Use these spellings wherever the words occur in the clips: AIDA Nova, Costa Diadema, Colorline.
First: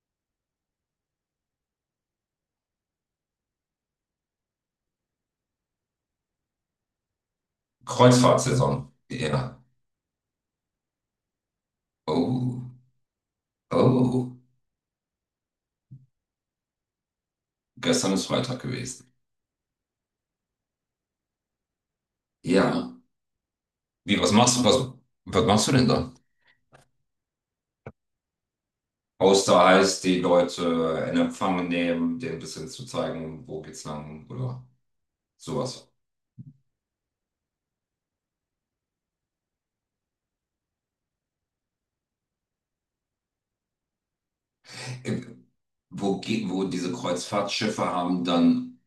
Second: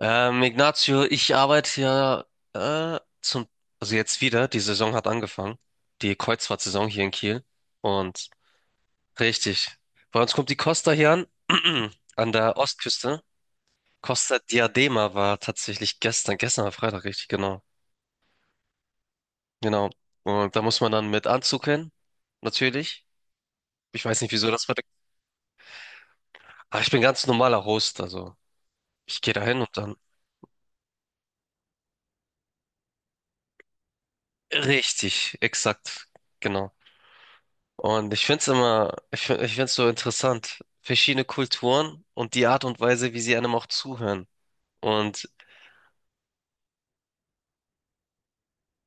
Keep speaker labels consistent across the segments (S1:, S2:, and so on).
S1: Ignacio, ich arbeite ja äh, zum, also jetzt wieder, die Saison hat angefangen, die Kreuzfahrtsaison hier in Kiel. Und
S2: Kreuzfahrtsaison. Ja.
S1: richtig, bei uns kommt die Costa hier an, an der
S2: Oh.
S1: Ostküste.
S2: Oh.
S1: Costa Diadema war tatsächlich gestern, gestern war Freitag, richtig, genau.
S2: Gestern ist Freitag gewesen.
S1: Genau. Und da muss man dann mit Anzug hin,
S2: Ja.
S1: natürlich. Ich
S2: Wie,
S1: weiß nicht,
S2: was
S1: wieso
S2: machst du?
S1: das war.
S2: Was machst du denn da?
S1: Aber ich bin ganz normaler Host, also ich gehe da
S2: Außer
S1: hin und dann.
S2: heißt, die Leute in Empfang nehmen, denen ein bisschen zu zeigen, wo geht's lang oder
S1: Richtig,
S2: sowas.
S1: exakt, genau. Und ich find's immer, ich find's so interessant, verschiedene Kulturen und die Art und Weise, wie sie einem auch zuhören. Und
S2: Ähm, Wo, wo diese Kreuzfahrtschiffe haben dann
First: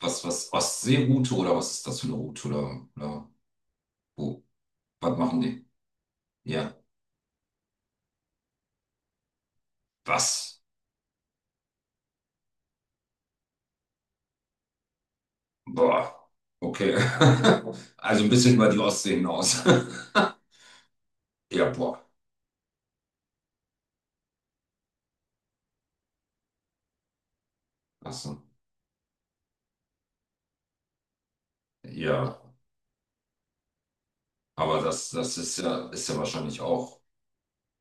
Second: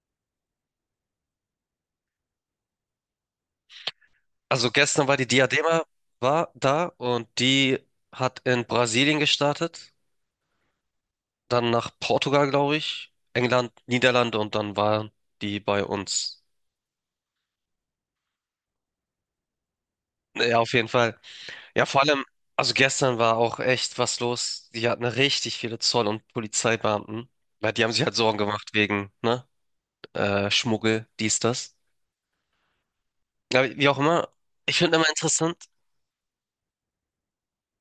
S2: was, was Ostseeroute oder was ist das für eine Route oder wo?
S1: also gestern war
S2: Was
S1: die
S2: machen die?
S1: Diadema war
S2: Ja.
S1: da und die hat in Brasilien gestartet,
S2: Was?
S1: dann nach Portugal, glaube ich, England, Niederlande und dann waren die bei
S2: Boah.
S1: uns.
S2: Okay. Also ein bisschen über die Ostsee hinaus.
S1: Ja, auf jeden Fall.
S2: Ja,
S1: Ja, vor
S2: boah.
S1: allem, also gestern war auch echt was los. Die hatten richtig viele Zoll- und Polizeibeamten, weil die haben sich
S2: Ach
S1: halt Sorgen
S2: so.
S1: gemacht wegen, ne, Schmuggel, dies, das.
S2: Ja,
S1: Ja, wie auch immer. Ich finde immer
S2: das
S1: interessant.
S2: ist ja wahrscheinlich auch.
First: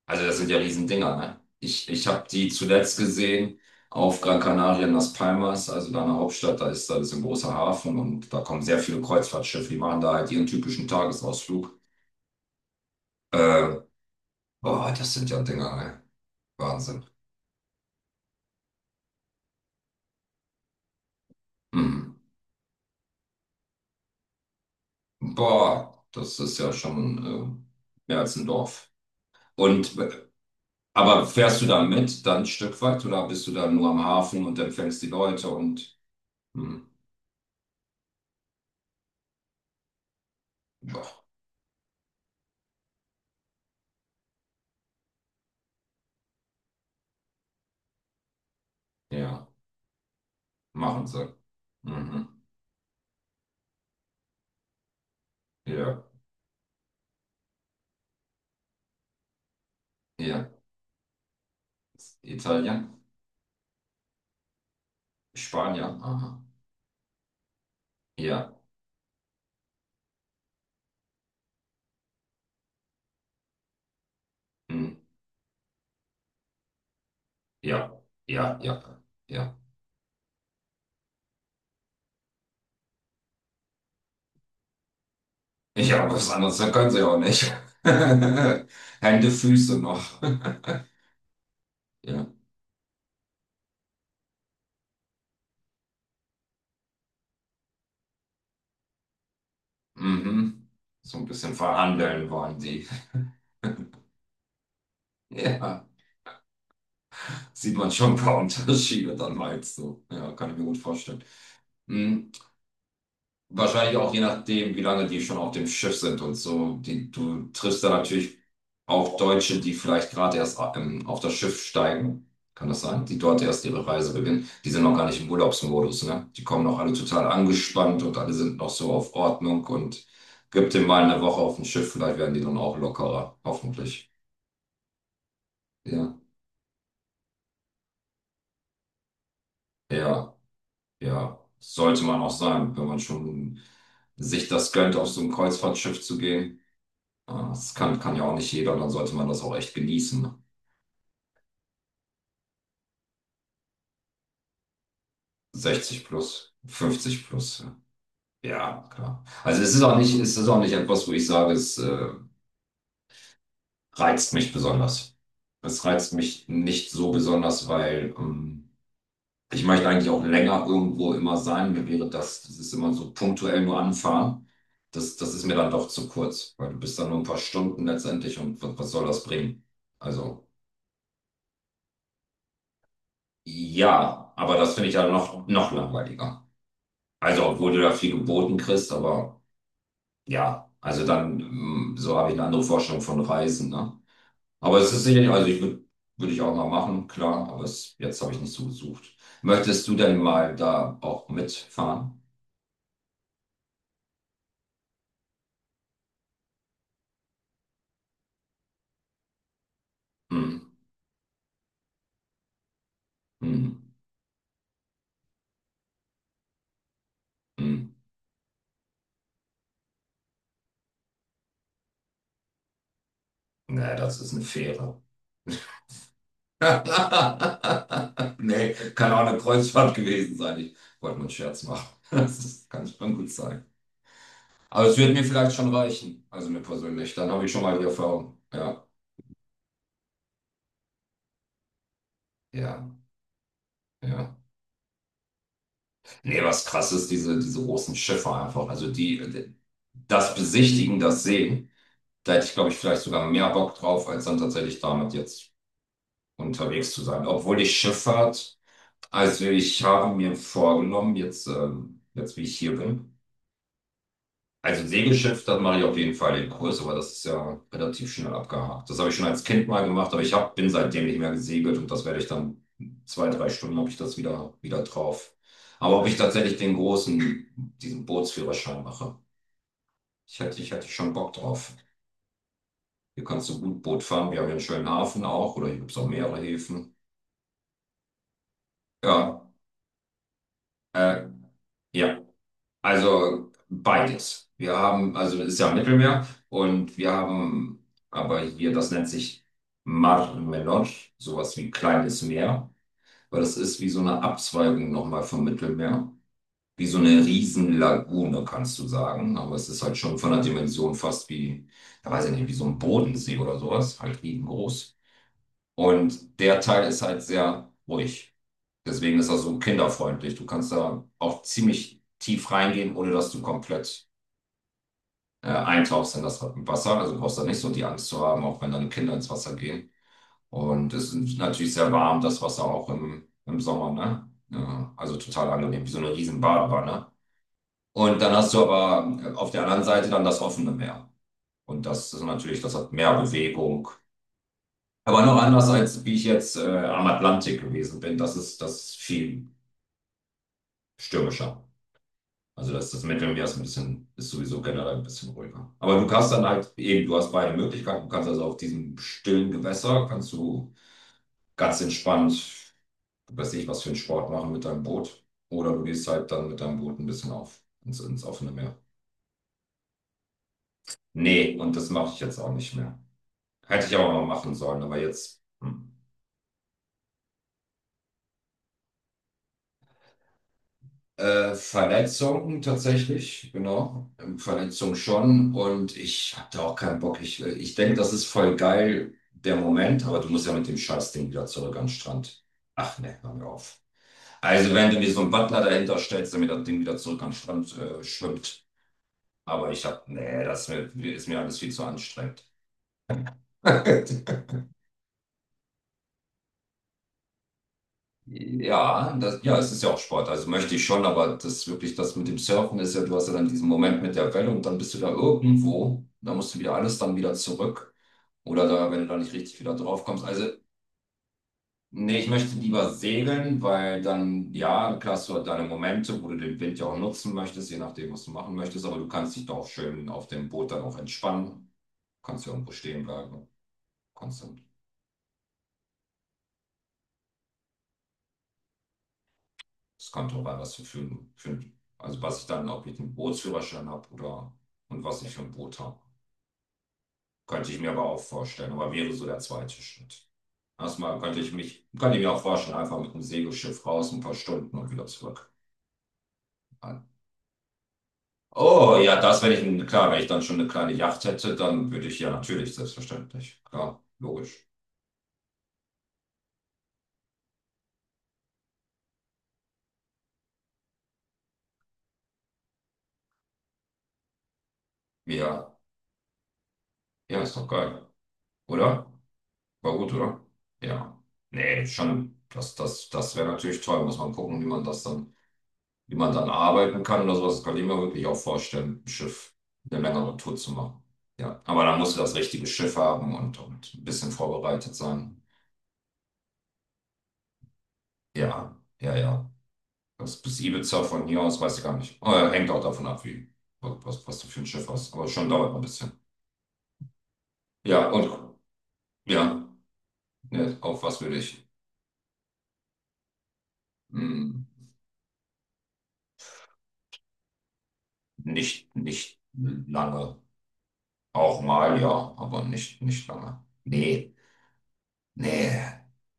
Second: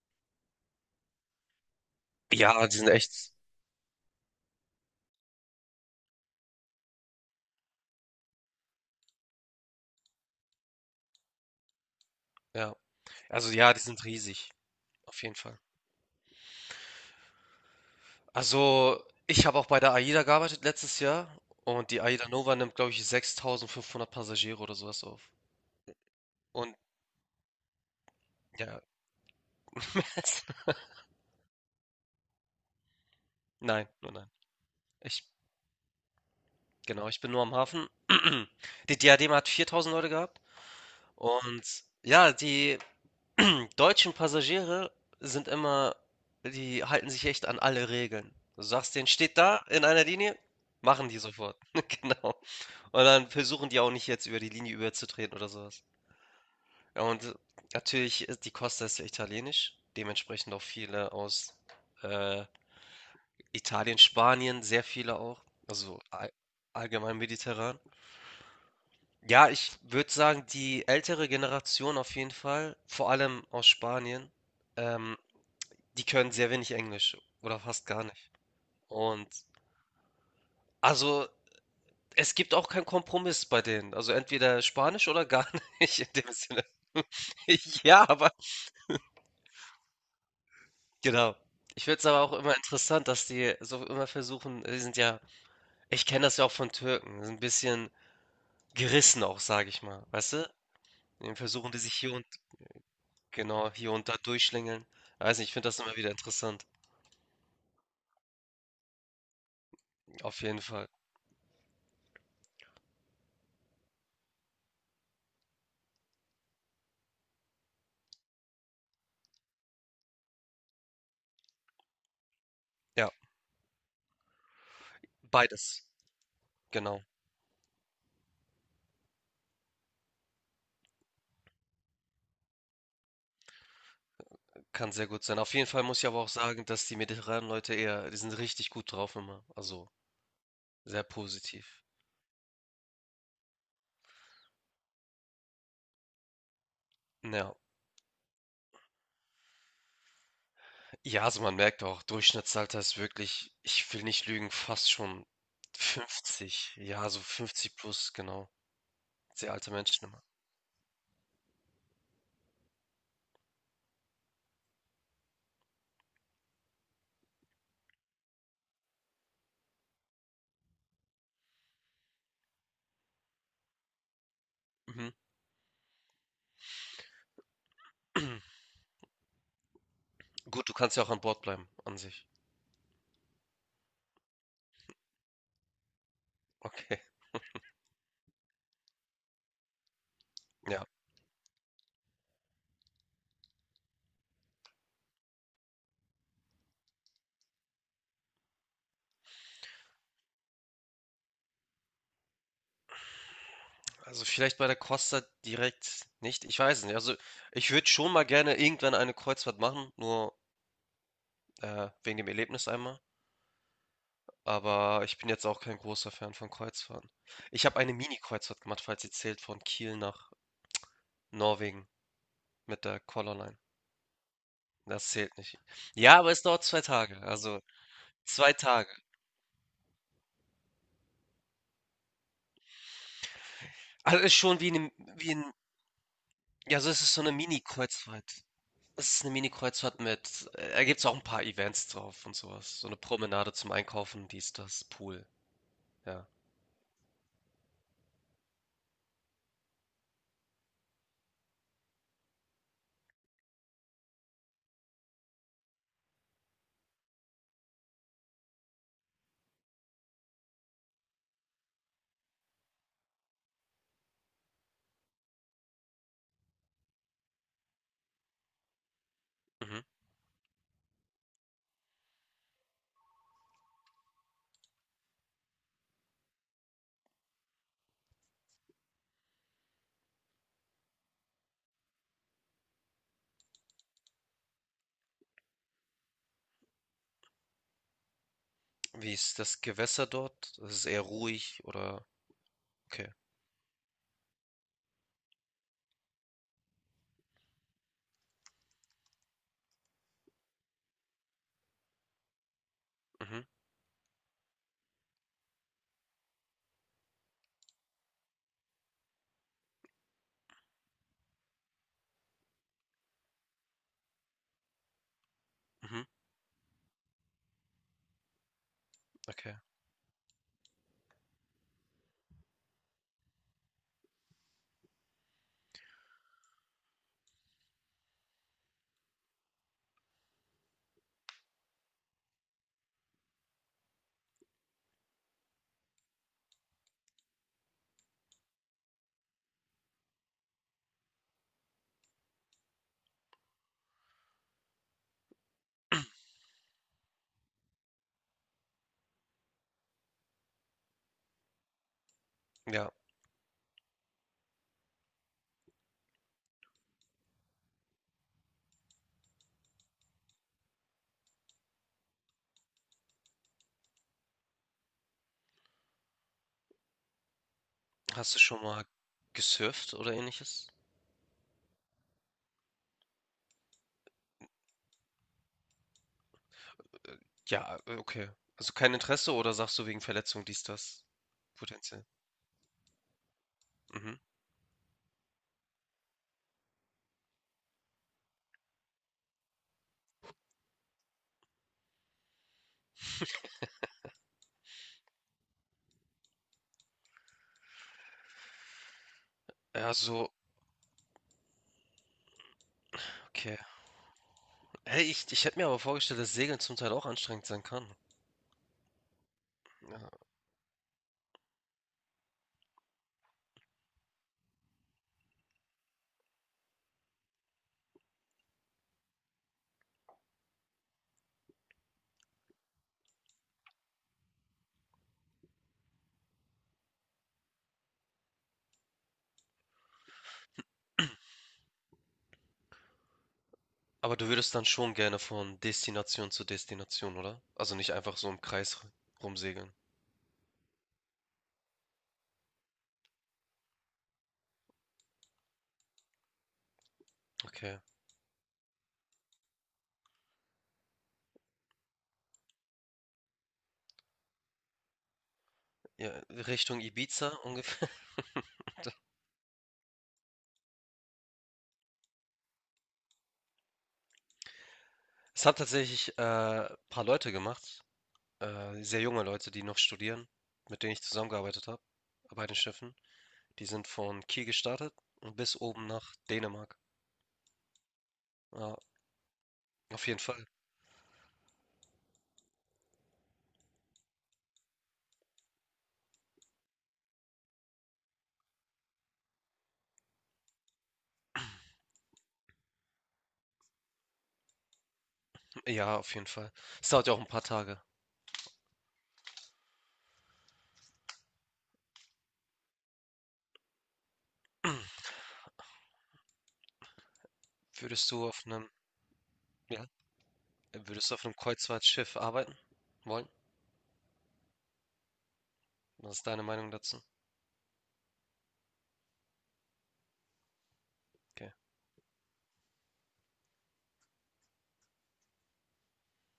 S2: Also das sind ja Riesendinger, ne? Ich habe die
S1: Ja, die sind
S2: zuletzt
S1: echt.
S2: gesehen auf Gran Canaria in Las Palmas, also da in der Hauptstadt, da ist ein großer Hafen und da kommen sehr viele Kreuzfahrtschiffe, die machen da halt ihren typischen Tagesausflug.
S1: Ja. Also ja, die
S2: Äh,
S1: sind riesig.
S2: boah, das
S1: Auf
S2: sind
S1: jeden
S2: ja
S1: Fall.
S2: Dinger, ne? Wahnsinn.
S1: Also, ich habe auch bei der AIDA gearbeitet letztes Jahr und die
S2: Mhm.
S1: AIDA Nova nimmt, glaube ich, 6.500 Passagiere oder sowas auf.
S2: Boah, das ist ja
S1: Und
S2: schon mehr als ein
S1: ja,
S2: Dorf. Und aber fährst du da mit dann ein Stück weit oder bist du da
S1: nein,
S2: nur am
S1: nur nein.
S2: Hafen und empfängst die
S1: Ich,
S2: Leute und hm,
S1: genau, ich bin nur am Hafen. Die Diadema hat 4.000 Leute gehabt
S2: boah,
S1: und ja, die deutschen Passagiere sind immer, die halten sich echt an alle Regeln. Du sagst denen: „Steht
S2: ja,
S1: da in einer Linie“,
S2: machen
S1: machen die
S2: sie.
S1: sofort.
S2: Mhm,
S1: Genau. Und dann versuchen die auch nicht jetzt über die Linie überzutreten oder sowas.
S2: ja,
S1: Ja, und natürlich ist die Costa ist ja italienisch,
S2: ja.
S1: dementsprechend auch viele aus, äh,
S2: Italien,
S1: Italien, Spanien, sehr viele auch, also
S2: Spanien, aha.
S1: allgemein mediterran.
S2: Ja,
S1: Ja, ich würde sagen, die ältere Generation auf jeden Fall, vor allem aus Spanien,
S2: hm,
S1: ähm die können sehr wenig Englisch oder fast
S2: ja,
S1: gar nicht.
S2: ja, ja,
S1: Und
S2: ja.
S1: also es gibt auch keinen Kompromiss bei denen. Also entweder Spanisch oder gar
S2: Ich
S1: nicht in
S2: habe was
S1: dem
S2: anderes,
S1: Sinne.
S2: dann können sie auch nicht.
S1: Ja, aber
S2: Hände, Füße noch.
S1: genau. Ich finde es aber
S2: Ja,
S1: auch immer interessant, dass die so immer versuchen, die sind ja, ich kenne das ja auch von Türken, sind ein bisschen gerissen auch, sage ich mal. Weißt du?
S2: mhm. So ein
S1: Dann
S2: bisschen
S1: versuchen die sich hier und
S2: verhandeln wollen die.
S1: genau, hier und da durchschlängeln. Weiß nicht, ich finde das
S2: Ja,
S1: immer wieder interessant.
S2: sieht man schon ein paar Unterschiede dann meinst du. Ja,
S1: Auf
S2: kann ich
S1: jeden
S2: mir gut
S1: Fall.
S2: vorstellen. Hm. Wahrscheinlich auch je nachdem, wie lange die schon auf dem Schiff sind und so. Die, du triffst da natürlich auch Deutsche, die vielleicht gerade erst auf das Schiff steigen. Kann das sein?
S1: Ja,
S2: Die dort erst ihre Reise beginnen. Die sind noch gar nicht im
S1: beides.
S2: Urlaubsmodus, ne? Die kommen noch alle
S1: Genau.
S2: total angespannt und alle sind noch so auf Ordnung und gib dem mal eine Woche auf dem Schiff, vielleicht werden die dann auch lockerer. Hoffentlich.
S1: Kann sehr gut sein. Auf jeden Fall muss ich
S2: Ja,
S1: aber auch sagen, dass die mediterranen Leute eher, die sind richtig gut drauf immer. Also
S2: ja,
S1: sehr
S2: ja.
S1: positiv.
S2: Sollte man auch sein, wenn man schon sich das gönnt, auf so ein Kreuzfahrtschiff zu gehen. Ah,
S1: Ja.
S2: das kann, kann ja auch nicht jeder, dann sollte man das auch echt genießen.
S1: Ja, also man merkt auch, Durchschnittsalter ist wirklich, ich will nicht lügen, fast schon
S2: 60 plus,
S1: 50. Ja, so
S2: 50 plus. Ja,
S1: 50 plus, genau.
S2: ja, klar.
S1: Sehr
S2: Also
S1: alte Menschen immer.
S2: es ist auch nicht etwas, wo ich sage, es reizt mich besonders. Es reizt mich nicht so besonders, weil ich möchte eigentlich auch länger irgendwo immer sein. Mir wäre das, das ist immer so punktuell nur anfahren.
S1: Mhm.
S2: Das ist mir dann doch zu kurz, weil du bist dann nur ein paar Stunden letztendlich und was, was soll das bringen? Also
S1: Gut, du kannst ja auch an Bord bleiben, an sich.
S2: ja, aber das finde ich dann noch langweiliger.
S1: Okay.
S2: Also, obwohl du da viel geboten kriegst, aber ja,
S1: Ja.
S2: also dann, so habe ich eine andere Vorstellung von Reisen, ne? Aber es ist sicherlich, würde ich auch mal machen, klar, aber es, jetzt habe ich nicht so gesucht. Möchtest du denn mal da auch mitfahren?
S1: Also vielleicht bei der Costa direkt nicht. Ich weiß es nicht. Also ich würde schon mal gerne irgendwann eine Kreuzfahrt machen, nur
S2: Hm,
S1: wegen dem Erlebnis einmal.
S2: hm,
S1: Aber ich bin jetzt auch kein großer Fan von Kreuzfahrten. Ich habe eine
S2: hm.
S1: Mini-Kreuzfahrt gemacht, falls sie zählt, von Kiel nach Norwegen mit der Colorline.
S2: Nee, das ist eine Fähre.
S1: Das zählt nicht. Ja, aber es dauert 2 Tage. Also zwei
S2: Nee,
S1: Tage.
S2: kann auch eine Kreuzfahrt gewesen sein. Ich wollte nur einen Scherz machen. Das kann schon gut sein.
S1: Also ist schon wie
S2: Aber
S1: eine,
S2: es wird mir
S1: wie ein,
S2: vielleicht schon reichen, also mir
S1: ja, so ist es
S2: persönlich.
S1: ist so
S2: Dann
S1: eine
S2: habe ich schon mal die Erfahrung.
S1: Mini-Kreuzfahrt.
S2: Ja,
S1: Es ist eine Mini-Kreuzfahrt mit, da gibt es auch ein paar Events drauf und sowas. So
S2: ja.
S1: eine Promenade zum Einkaufen,
S2: Ja.
S1: dies, das, Pool. Ja.
S2: Nee, was krass ist, diese großen Schiffe einfach. Das Besichtigen, das Sehen, da hätte ich, glaube ich, vielleicht sogar mehr Bock drauf, als dann tatsächlich damit jetzt unterwegs zu sein. Obwohl ich Schifffahrt, also ich habe mir vorgenommen, jetzt wie ich hier bin, also Segelschiff, das mache ich auf jeden Fall den Kurs, aber das ist ja relativ schnell abgehakt. Das habe ich schon als Kind
S1: Mhm.
S2: mal gemacht, aber bin seitdem nicht mehr gesegelt und das werde ich dann zwei, drei Stunden habe ich das wieder drauf. Aber ob ich tatsächlich den großen, diesen Bootsführerschein mache, ich hätte schon Bock drauf. Hier kannst du gut Boot fahren, wir haben ja einen schönen Hafen auch oder hier gibt es auch mehrere Häfen.
S1: Wie ist
S2: Ja,
S1: das Gewässer dort? Ist es eher
S2: äh,
S1: ruhig oder?
S2: ja.
S1: Okay.
S2: Also beides. Also es ist ja am Mittelmeer und wir haben aber hier, das nennt sich Mar Menor, sowas wie kleines Meer, weil
S1: Mhm.
S2: das ist wie so eine Abzweigung nochmal vom Mittelmeer. Wie so eine Riesenlagune, kannst du sagen. Aber es ist halt schon von der Dimension fast wie, da weiß ich nicht, wie so ein Bodensee oder sowas, halt riesengroß.
S1: Mhm.
S2: Und der Teil ist halt sehr ruhig. Deswegen ist er
S1: Okay.
S2: so kinderfreundlich. Du kannst da auch ziemlich tief reingehen, ohne dass du komplett eintauchst in das Wasser. Also brauchst du nicht so die Angst zu haben, auch wenn deine Kinder ins Wasser gehen. Und es ist natürlich sehr warm, das Wasser auch im Sommer, ne? Ja, also total angenehm, wie so eine riesen Badewanne. Und dann hast du aber auf der anderen Seite dann das offene Meer. Und das ist natürlich, das hat mehr Bewegung. Aber noch anders als wie ich jetzt am Atlantik gewesen bin. Das ist viel stürmischer. Also das,
S1: Ja.
S2: das Midrange ist ein bisschen, ist sowieso generell ein bisschen ruhiger. Aber du kannst dann halt, eben, du hast beide Möglichkeiten. Du kannst also auf diesem stillen Gewässer, kannst du ganz entspannt, weiß ich, was für einen Sport machen mit deinem Boot. Oder du gehst halt dann mit deinem Boot ein bisschen auf, ins, ins
S1: Hast du
S2: offene
S1: schon
S2: Meer.
S1: mal gesurft oder Ähnliches?
S2: Nee, und das mache ich jetzt auch nicht mehr. Hätte ich aber mal machen sollen, aber jetzt. Hm.
S1: Ja, okay. Also kein Interesse oder sagst du wegen Verletzung dies, das? Potenziell.
S2: Verletzungen tatsächlich, genau.
S1: Mhm.
S2: Verletzungen schon. Und ich hab da auch keinen Bock. Ich denke, das ist voll geil, der Moment, aber du musst ja mit dem Scheißding wieder zurück an den Strand. Ach ne, hör mir auf. Also wenn du mir so einen Butler dahinter stellst, damit das Ding wieder zurück an den Strand schwimmt. Aber ich
S1: Ja,
S2: hab,
S1: so,
S2: nee, ist mir alles viel zu anstrengend.
S1: okay. Hey, ich hätte mir aber vorgestellt, dass Segeln zum Teil auch anstrengend sein kann.
S2: Ja, ja, es ist ja auch
S1: Ja.
S2: Sport, also möchte ich schon, aber das wirklich, das mit dem Surfen ist ja, du hast ja dann diesen Moment mit der Welle und dann bist du da irgendwo, da musst du wieder alles dann wieder zurück oder da, wenn du da nicht richtig wieder drauf kommst. Also, nee, ich möchte lieber segeln, weil dann, ja, klar hast du halt deine Momente, wo du den Wind ja auch nutzen möchtest, je nachdem, was du machen möchtest, aber du kannst dich da auch schön auf dem Boot dann auch entspannen, kannst ja irgendwo stehen bleiben,
S1: Aber du
S2: kannst
S1: würdest
S2: dann
S1: dann schon gerne von Destination zu Destination, oder? Also nicht einfach so im Kreis rumsegeln.
S2: es kommt drauf an, was du für, also was ich dann, ob ich einen Bootsführerschein habe oder und was ich für ein Boot habe. Könnte
S1: Okay.
S2: ich mir aber auch vorstellen, aber wäre so der zweite Schritt. Erstmal könnte ich mich, könnte ich mir auch vorstellen, einfach mit einem Segelschiff raus, ein paar Stunden und wieder zurück.
S1: Ja, Richtung
S2: An.
S1: Ibiza ungefähr.
S2: Oh ja, das, wenn ich, ein- klar, wenn ich dann schon eine kleine Yacht hätte, dann würde ich ja natürlich, selbstverständlich. Klar, logisch.
S1: Es haben tatsächlich ein paar Leute gemacht, sehr junge Leute, die noch studieren, mit denen ich zusammengearbeitet habe, bei den Schiffen. Die sind von Kiel gestartet und bis
S2: Ja,
S1: oben nach Dänemark.
S2: ja, ist doch geil,
S1: Ja,
S2: oder? War
S1: auf
S2: gut,
S1: jeden
S2: oder?
S1: Fall.
S2: Ja. Nee, schon, das wäre natürlich toll, muss man gucken, wie man das dann. Wie man dann arbeiten kann oder sowas, das kann ich mir wirklich auch vorstellen, im Schiff eine längere Tour zu machen. Ja, aber dann musst du das richtige Schiff haben und ein bisschen vorbereitet sein.
S1: Ja, auf jeden Fall. Es dauert ja auch ein paar Tage.
S2: Ja, ja, ja. Das bis Ibiza von hier aus, weiß ich gar nicht. Hängt auch davon ab, wie, was du für ein Schiff hast. Aber schon dauert ein bisschen. Ja,
S1: Würdest du auf
S2: und
S1: einem,
S2: ja,
S1: ja,
S2: ne, auf
S1: würdest du
S2: was
S1: auf
S2: will
S1: einem
S2: ich?
S1: Kreuzfahrtschiff arbeiten wollen?
S2: Hm,
S1: Was ist deine Meinung dazu?
S2: nicht lange.
S1: Okay.
S2: Auch mal, ja, aber nicht lange. Nee. Nee,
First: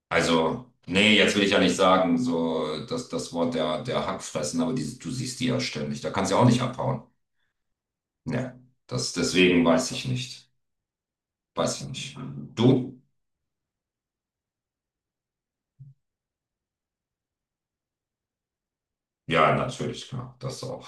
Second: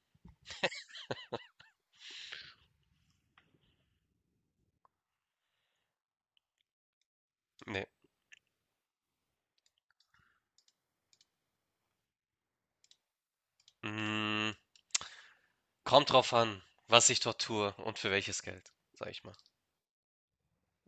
S2: also, nee, jetzt will ich ja nicht sagen, so dass das Wort der Hackfressen, aber die, du siehst die ja ständig. Da kannst du ja auch nicht abhauen.
S1: Nee.
S2: Nee, das, deswegen weiß ich nicht. Weiß ich nicht. Du?
S1: Mm, kommt drauf an, was ich dort tue und für welches Geld, sag ich mal.
S2: Ja, natürlich, klar. Das auch.